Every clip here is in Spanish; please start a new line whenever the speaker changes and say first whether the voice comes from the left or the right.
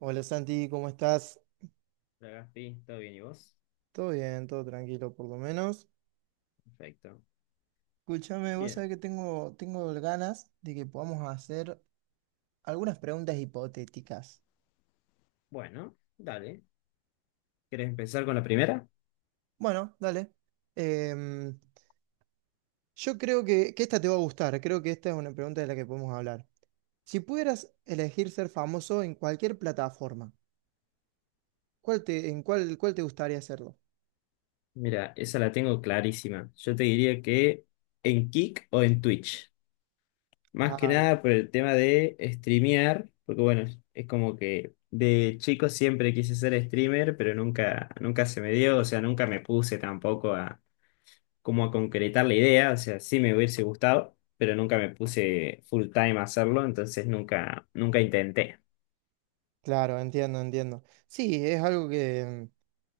right: Hola Santi, ¿cómo estás?
left: Hola, Gaspi, ¿todo bien y vos?
right: Todo bien, todo tranquilo por lo menos.
left: Perfecto.
right: Escúchame, vos
left: Bien,
right: sabés que tengo ganas de que podamos hacer algunas preguntas hipotéticas.
left: bueno, dale. ¿Querés empezar con la primera?
right: Bueno, dale. Em, yo creo que esta te va a gustar, creo que esta es una pregunta de la que podemos hablar. Si pudieras elegir ser famoso en cualquier plataforma, ¿Cuál te gustaría hacerlo?
left: Mira, esa la tengo clarísima. Yo te diría que en Kick o en Twitch. Más que
right: Ay,
left: nada por el tema de streamear, porque bueno, es como que de chico siempre quise ser streamer, pero nunca se me dio, o sea, nunca me puse tampoco a como a concretar la idea, o sea, sí me hubiese gustado, pero nunca me puse full time a hacerlo, entonces nunca intenté.
right: claro, entiendo, entiendo. Sí, es algo que,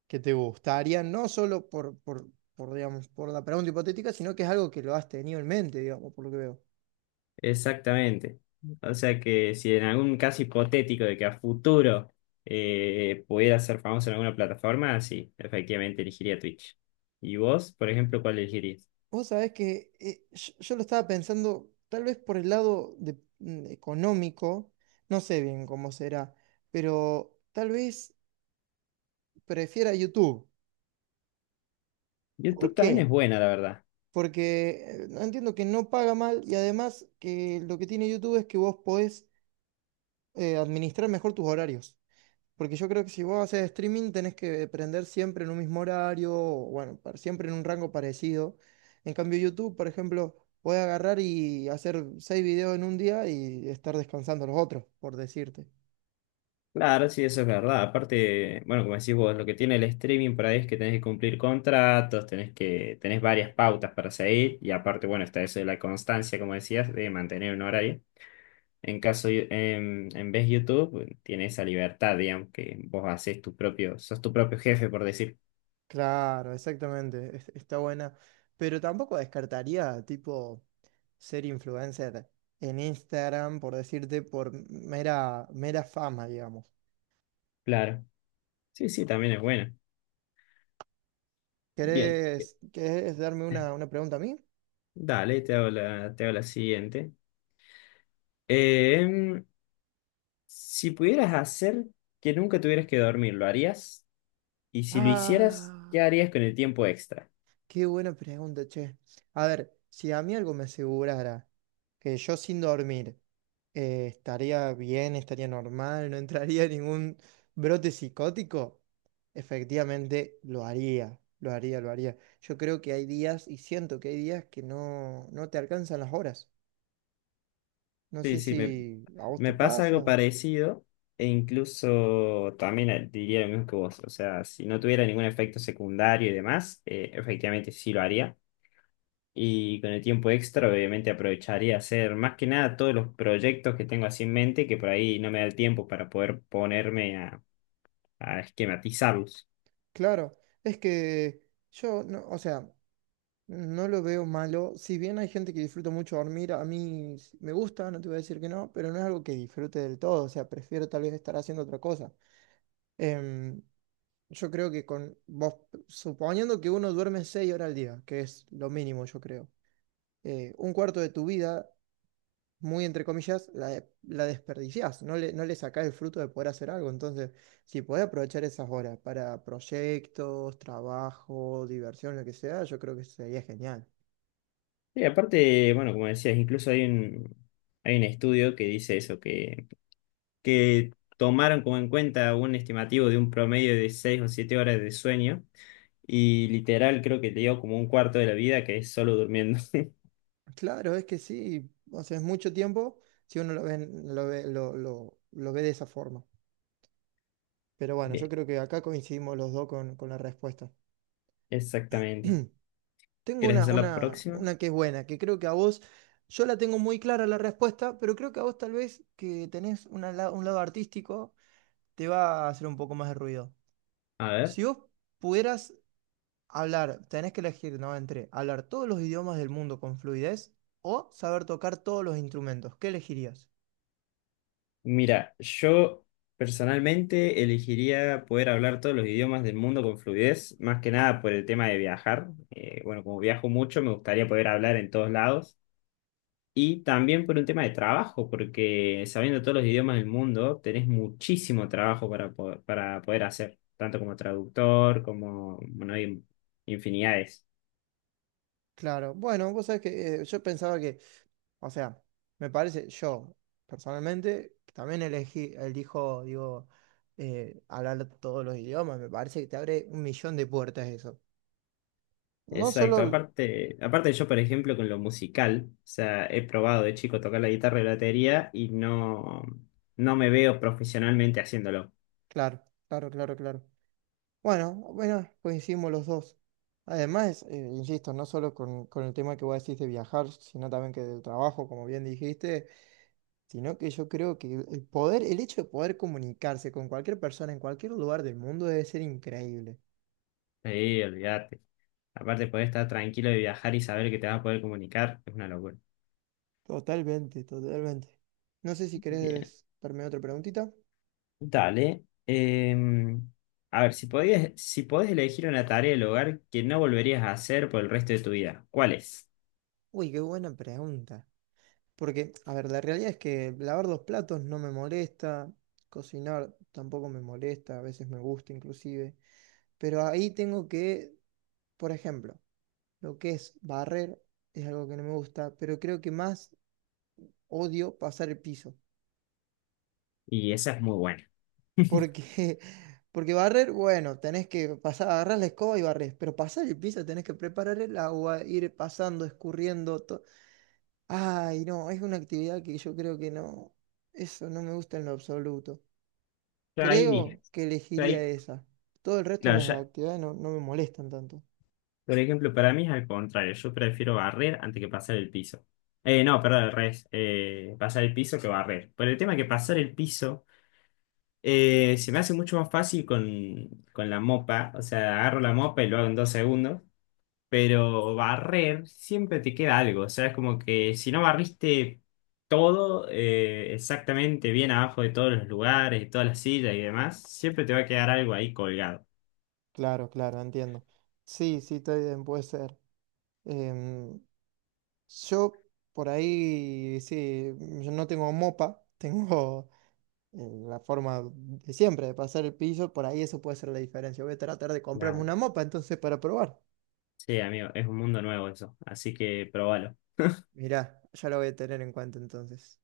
right: que te gustaría, no solo por, digamos, por la pregunta hipotética, sino que es algo que lo has tenido en mente, digamos, por lo que veo.
left: Exactamente. O sea que si en algún caso hipotético de que a futuro pudiera ser famoso en alguna plataforma, sí, efectivamente elegiría Twitch. ¿Y vos, por ejemplo, cuál elegirías?
right: Vos sabés que yo lo estaba pensando tal vez por el lado económico, no sé bien cómo será, pero tal vez prefiera YouTube. ¿Por
left: YouTube también es
right: qué?
left: buena, la verdad.
right: Porque no, entiendo que no paga mal, y además que lo que tiene YouTube es que vos podés administrar mejor tus horarios. Porque yo creo que si vos haces streaming tenés que prender siempre en un mismo horario, o bueno, siempre en un rango parecido. En cambio, YouTube, por ejemplo, puede agarrar y hacer seis videos en un día y estar descansando los otros, por decirte.
left: Claro, sí, eso es verdad. Aparte, bueno, como decís vos, lo que tiene el streaming por ahí es que tenés que cumplir contratos, tenés varias pautas para seguir, y aparte, bueno, está eso de la constancia, como decías, de mantener un horario. En caso, yo- en vez YouTube, bueno, tiene esa libertad, digamos, que vos haces tu propio, sos tu propio jefe, por decir.
right: Claro, exactamente, está buena. Pero tampoco descartaría, tipo, ser influencer en Instagram, por decirte, por mera, mera fama, digamos.
left: Claro. Sí, sí, también es bueno. Bien.
right: ¿Querés darme una pregunta a mí?
left: Dale, te hago la siguiente. Em, si pudieras hacer que nunca tuvieras que dormir, ¿lo harías? Y si lo hicieras, ¿qué
right: Ah.
left: harías con el tiempo extra?
right: Qué buena pregunta, che. A ver, si a mí algo me asegurara que yo sin dormir estaría bien, estaría normal, no entraría en ningún brote psicótico, efectivamente lo haría, lo haría, lo haría. Yo creo que hay días, y siento que hay días que no te alcanzan las horas. No
left: Sí,
right: sé
left: sí,
right: si a vos
left: me
right: te
left: pasa algo
right: pasa.
left: parecido. E incluso también diría lo mismo que vos. O sea, si no tuviera ningún efecto secundario y demás, efectivamente sí lo haría. Y con el tiempo extra, obviamente, aprovecharía hacer más que nada todos los proyectos que tengo así en mente, que por ahí no me da el tiempo para poder a esquematizarlos.
right: Claro, es que yo, no, o sea. No lo veo malo. Si bien hay gente que disfruta mucho dormir, a mí me gusta, no te voy a decir que no, pero no es algo que disfrute del todo. O sea, prefiero tal vez estar haciendo otra cosa. Em, yo creo que con vos, suponiendo que uno duerme 6 horas al día, que es lo mínimo, yo creo, un cuarto de tu vida, muy entre comillas, la desperdiciás. No le sacás el fruto de poder hacer algo. Entonces, si podés aprovechar esas horas para proyectos, trabajo, diversión, lo que sea, yo creo que sería genial.
left: Y aparte, bueno, como decías, hay un estudio que dice eso, que tomaron como en cuenta un estimativo de un promedio de 6 o 7 horas de sueño, y literal creo que te dio como un cuarto de la vida que es solo durmiendo.
right: Claro, es que sí, o sea, es mucho tiempo si uno lo ve, lo ve, lo ve de esa forma. Pero bueno, yo
left: Bien,
right: creo que acá coincidimos los dos con la respuesta.
left: exactamente.
right: Tengo
left: ¿Quieres
right: una,
left: hacer la
right: una,
left: próxima?
right: una que es buena, que creo que a vos, yo la tengo muy clara la respuesta, pero creo que a vos tal vez que tenés un lado artístico, te va a hacer un poco más de ruido.
left: A ver.
right: Si vos pudieras hablar, tenés que elegir, ¿no? Entre hablar todos los idiomas del mundo con fluidez o saber tocar todos los instrumentos, ¿qué elegirías?
left: Mira, yo personalmente elegiría poder hablar todos los idiomas del mundo con fluidez, más que nada por el tema de viajar. Bueno, como viajo mucho, me gustaría poder hablar en todos lados. Y también por un tema de trabajo, porque sabiendo todos los idiomas del mundo, tenés muchísimo trabajo para poder hacer, tanto como traductor, como, bueno, hay infinidades.
right: Claro, bueno, vos sabés que yo pensaba que, o sea, me parece, yo personalmente también elegí, elijo, digo, hablar todos los idiomas, me parece que te abre un millón de puertas eso. No
left: Exacto,
right: solo,
left: aparte yo, por ejemplo, con lo musical, o sea, he probado de chico tocar la guitarra y la batería y no me veo profesionalmente haciéndolo.
right: claro, claro, claro, claro. Bueno, bueno, coincidimos los dos. Además, insisto, no solo con el tema que vos decís de viajar, sino también que del trabajo, como bien dijiste, sino que yo creo que el poder, el hecho de poder comunicarse con cualquier persona en cualquier lugar del mundo debe ser increíble.
left: Sí, olvídate. Aparte, poder estar tranquilo de viajar y saber que te vas a poder comunicar es una locura.
right: Totalmente, totalmente. No sé si
left: Bien,
right: querés darme otra preguntita.
left: dale. Em, a ver, si podés elegir una tarea del hogar que no volverías a hacer por el resto de tu vida, ¿cuál es?
right: Uy, qué buena pregunta. Porque, a ver, la realidad es que lavar los platos no me molesta, cocinar tampoco me molesta, a veces me gusta inclusive, pero ahí tengo que, por ejemplo, lo que es barrer es algo que no me gusta, pero creo que más odio pasar el piso,
left: Y esa es muy buena.
right: porque porque barrer, bueno, tenés que pasar, agarrar la escoba y barrer, pero pasar el piso tenés que preparar el agua, ir pasando, escurriendo. Ay, no, es una actividad que yo creo que no, eso no me gusta en lo absoluto.
left: Ya ahí, dije-
right: Creo que
left: ya
right: elegiría
left: ahí-
right: esa. Todo el resto de
left: claro,
right: las
left: ya,
right: actividades no, no me molestan tanto.
left: por ejemplo, para mí es al contrario. Yo prefiero barrer antes que pasar el piso. No, perdón, al revés. Pasar el piso que barrer. Pero el tema es que pasar el piso se me hace mucho más fácil con la mopa. O sea, agarro la mopa y lo hago en dos segundos. Pero barrer siempre te queda algo. O sea, es como que si no barriste todo exactamente bien abajo de todos los lugares, de todas las sillas y demás, siempre te va a quedar algo ahí colgado.
right: Claro, claro, entiendo. Sí, sí, está bien, puede ser. Em, yo por ahí, sí, yo no tengo mopa, tengo la forma de siempre de pasar el piso, por ahí eso puede ser la diferencia. Voy a tratar de comprarme
left: Claro.
right: una mopa entonces para probar.
left: Sí, amigo, es un mundo nuevo eso. Así que probalo.
right: Mirá, ya lo voy a tener en cuenta entonces.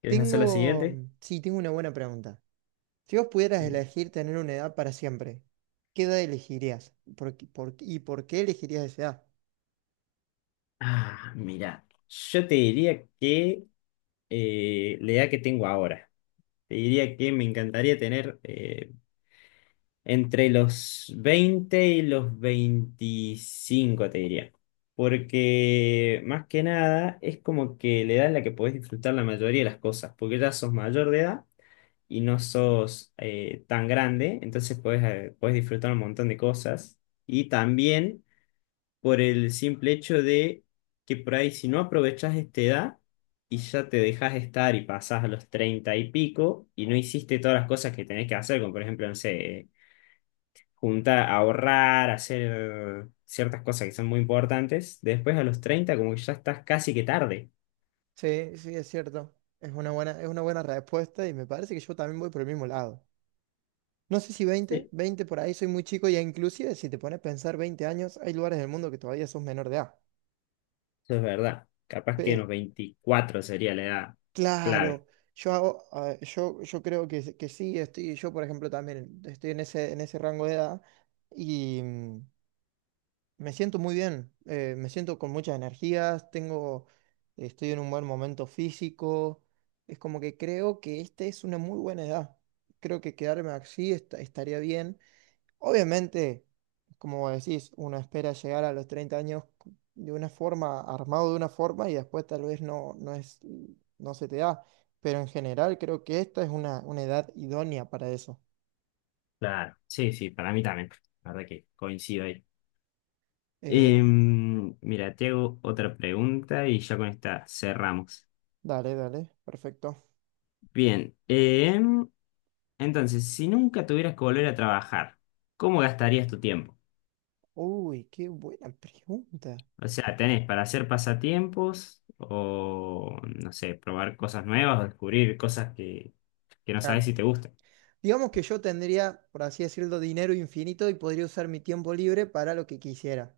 left: ¿Quieres hacer la
right: Tengo,
left: siguiente?
right: sí, tengo una buena pregunta. Si vos pudieras
left: Bien.
right: elegir tener una edad para siempre, ¿qué edad elegirías? ¿Y por qué elegirías esa edad?
left: Ah, mira, yo te diría que la edad que tengo ahora, te diría que me encantaría tener entre los 20 y los 25. Te diría. Porque más que nada es como que la edad en la que podés disfrutar la mayoría de las cosas, porque ya sos mayor de edad y no sos tan grande, entonces podés disfrutar un montón de cosas. Y también por el simple hecho de que por ahí si no aprovechás esta edad y ya te dejas estar y pasás a los 30 y pico y no hiciste todas las cosas que tenés que hacer, como por ejemplo, no sé, juntar, ahorrar, hacer ciertas cosas que son muy importantes, después a los 30 como que ya estás casi que tarde.
right: Sí, sí, es cierto. Es una buena respuesta y me parece que yo también voy por el mismo lado. No sé si veinte
left: Sí.
right: veinte por ahí soy muy chico, y inclusive si te pones a pensar 20 años, hay lugares del mundo que todavía sos menor de edad.
left: Eso es verdad. Capaz que en
right: Pe-
left: los 24 sería la edad clave.
right: claro, yo hago, ah, yo creo que sí, estoy, yo por ejemplo también estoy en ese rango de edad y... me siento muy bien, me siento con muchas energías, tengo, estoy en un buen momento físico. Es como que creo que esta es una muy buena edad. Creo que quedarme así estaría bien. Obviamente, como decís, uno espera llegar a los 30 años de una forma, armado de una forma, y después tal vez no, no es, no se te da. Pero en general creo que esta es una edad idónea para eso.
left: Claro, sí, sí, para mí también. La verdad que coincido ahí.
right: Eh,
left: Mira, te hago otra pregunta y ya con esta cerramos.
right: dale, dale, perfecto.
left: Bien, entonces, si nunca tuvieras que volver a trabajar, ¿cómo gastarías tu tiempo?
right: Uy, qué buena pregunta.
left: O sea, ¿tenés para hacer pasatiempos o, no sé, probar cosas nuevas o descubrir que no sabes
right: Claro.
left: si te gustan?
right: Digamos que yo tendría, por así decirlo, dinero infinito y podría usar mi tiempo libre para lo que quisiera.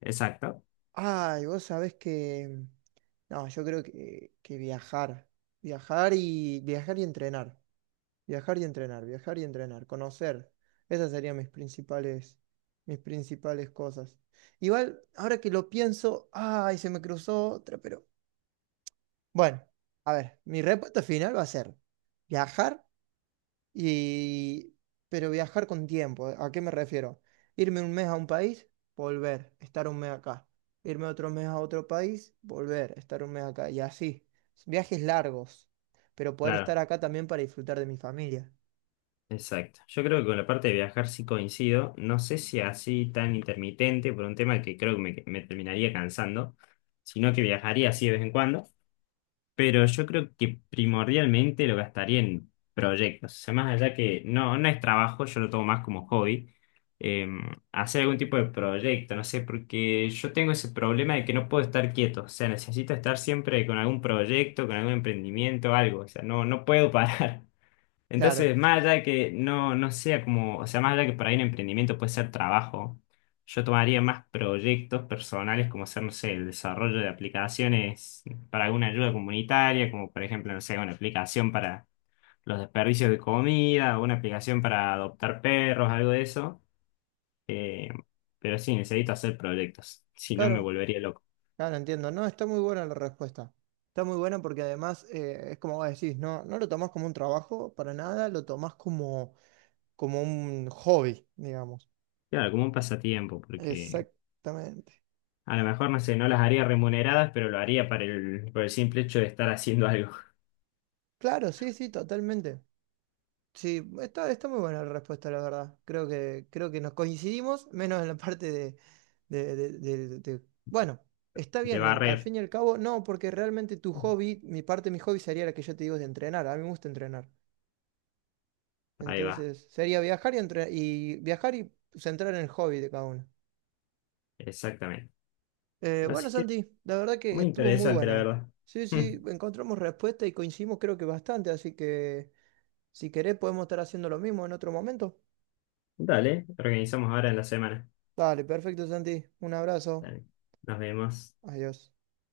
left: Exacto,
right: Ay, vos sabés que... No, yo creo que viajar. Viajar y viajar y entrenar. Viajar y entrenar, viajar y entrenar, conocer. Esas serían mis principales cosas. Igual, ahora que lo pienso, ay, se me cruzó otra, pero bueno, a ver, mi respuesta final va a ser viajar. Y pero viajar con tiempo, ¿a qué me refiero? Irme un mes a un país, volver, estar un mes acá. Irme otro mes a otro país, volver, estar un mes acá. Y así, viajes largos, pero poder
left: claro,
right: estar acá también para disfrutar de mi familia.
left: exacto. Yo creo que con la parte de viajar sí coincido. No sé si así tan intermitente por un tema que creo que me terminaría cansando, sino que viajaría así de vez en cuando. Pero yo creo que primordialmente lo gastaría en proyectos. O sea, más allá que no es trabajo, yo lo tomo más como hobby. eh, hacer algún tipo de proyecto, no sé, porque yo tengo ese problema de que no puedo estar quieto. O sea, necesito estar siempre con algún proyecto, con algún emprendimiento, algo. O sea, no puedo parar.
right: Claro,
left: Entonces, más allá de que no sea como, o sea, más allá de que por ahí un emprendimiento puede ser trabajo, yo tomaría más proyectos personales como ser, no sé, el desarrollo de aplicaciones para alguna ayuda comunitaria, como por ejemplo, no sé, una aplicación para los desperdicios de comida, o una aplicación para adoptar perros, algo de eso. Eh, pero sí, necesito hacer proyectos, si no me
right: claro,
left: volvería loco.
right: claro, entiendo. No, está muy buena la respuesta. Está muy buena porque además es como vos decís, no, no lo tomás como un trabajo para nada, lo tomás como, como un hobby, digamos.
left: Claro, como un pasatiempo, porque
right: Exactamente.
left: a lo mejor, no sé, no las haría remuneradas, pero lo haría para el, por el simple hecho de estar haciendo algo.
right: Claro, sí, sí, totalmente. Sí, está, está muy buena la respuesta, la verdad. Creo que nos coincidimos, menos en la parte de. Bueno, está
left: De
right: bien, al
left: barrer.
right: fin y al cabo, no, porque realmente tu hobby, mi parte de mi hobby sería la que yo te digo de entrenar. A mí me gusta entrenar.
left: Ahí va,
right: Entonces, sería viajar y, y viajar y centrar en el hobby de cada uno.
left: exactamente. Así
right: Bueno,
left: que
right: Santi, la verdad que
left: muy
right: estuvo muy
left: interesante, la
right: buena.
left: verdad.
right: Sí, sí, encontramos respuesta y coincidimos creo que bastante, así que si querés podemos estar haciendo lo mismo en otro momento.
left: Dale, organizamos ahora en la semana.
right: Dale, perfecto, Santi. Un abrazo.
left: Dale, nos vemos.
right: Adiós.